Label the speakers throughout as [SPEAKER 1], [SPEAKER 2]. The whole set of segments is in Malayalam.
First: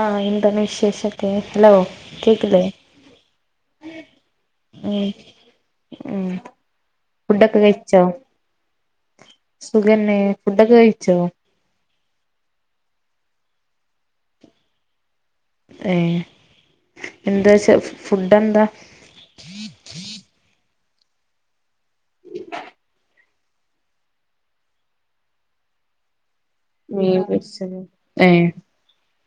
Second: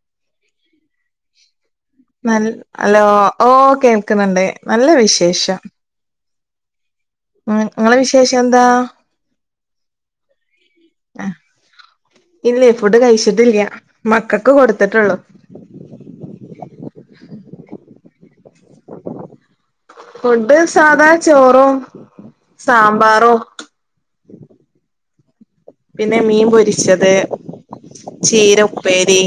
[SPEAKER 1] ആഹ് എന്താണ് വിശേഷക്കെ ഹലോ
[SPEAKER 2] നൽ ഹലോ ഓ കേൾക്കുന്നുണ്ട് നല്ല
[SPEAKER 1] [unintelligible] ഉം
[SPEAKER 2] വിശേഷം
[SPEAKER 1] ഉം
[SPEAKER 2] ഉം
[SPEAKER 1] ഫുഡൊക്കെ
[SPEAKER 2] ഇങ്ങളെ
[SPEAKER 1] കഴിച്ചോ?
[SPEAKER 2] വിശേഷം എന്താ
[SPEAKER 1] സുഖന്നെ ഫുഡൊക്കെ കഴിച്ചോ?
[SPEAKER 2] ആഹ് ഇല്ലേ ഫുഡ് കഴിച്ചിട്ടില്യാ മക്കക്ക് കൊടുത്തിട്ടേ ഉള്ളു
[SPEAKER 1] ഏഹ് എന്താ ചെ [unintelligible]
[SPEAKER 2] [unintelligible] സാധാ ചോറോ സാമ്പാറോ. പിന്നെ മീൻ പൊരിച്ചത്,
[SPEAKER 1] മീൻ പൊരിച്ചതും
[SPEAKER 2] ചീര ഉപ്പേരി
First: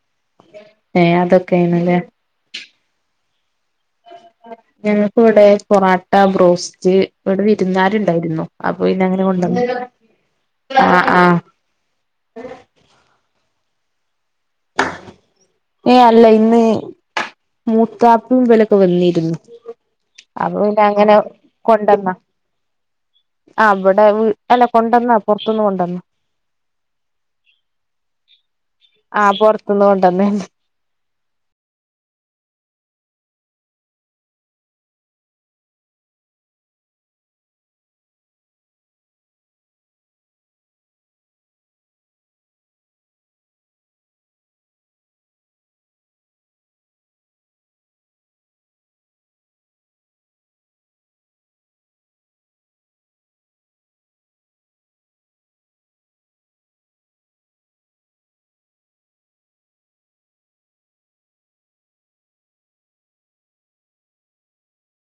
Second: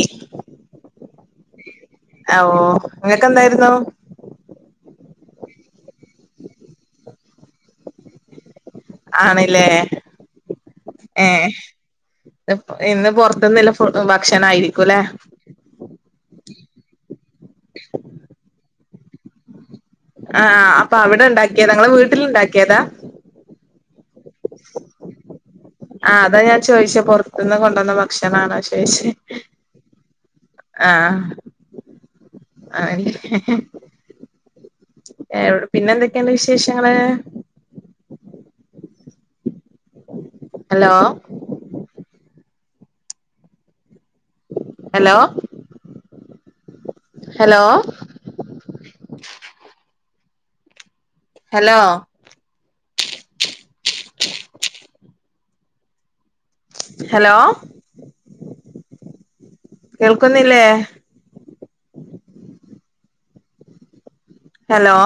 [SPEAKER 1] ഏ അതൊക്കെയാണ്
[SPEAKER 2] [unintelligible] നിങ്ങക്ക് എന്തായിരുന്നു?
[SPEAKER 1] ഞങ്ങക്ക് ഇവിടെ പൊറോട്ട, ബ്രോസ്റ്റ് ഇവിടെ വിരുന്ന് കാര് ഉണ്ടായിരുന്നു
[SPEAKER 2] ആണല്ലേ
[SPEAKER 1] ആഹ്
[SPEAKER 2] ഏ
[SPEAKER 1] ആഹ്
[SPEAKER 2] ഇന്ന് പൊറത്തിന്നില്ല ഫു [unintelligible] ക്ഷണായിരിക്കൂല്ലേ?
[SPEAKER 1] മൂത്താപ്പും വില ഇപ്പം വന്നിരുന്നു
[SPEAKER 2] ആഹ്
[SPEAKER 1] പിന്നെ
[SPEAKER 2] അപ്പൊ
[SPEAKER 1] അങ്ങനെ
[SPEAKER 2] അവിടെണ്ടാക്കിയതാ ഇങ്ങളെ
[SPEAKER 1] കൊണ്ടന്ന
[SPEAKER 2] വീട്ടിൽ ഇണ്ടാക്കിയതാ
[SPEAKER 1] ആ വീ
[SPEAKER 2] ആ അതാ ഞാൻ ചോയിച്ചെ പൊറത്ത്ന്ന് കൊണ്ടന്ന ഭക്ഷണാണോ ചോയിച്ചെ
[SPEAKER 1] ആ പൊറത്ത്ന്ന് കൊണ്ടന്നനെ
[SPEAKER 2] ആ എല്ലെ ഏ എവടെ പിന്നെ എന്തക്കേണ്ട് വിശേഷങ്ങള് hello hello hello hello hello കേൾക്കുന്നില്ലേ ഹലോ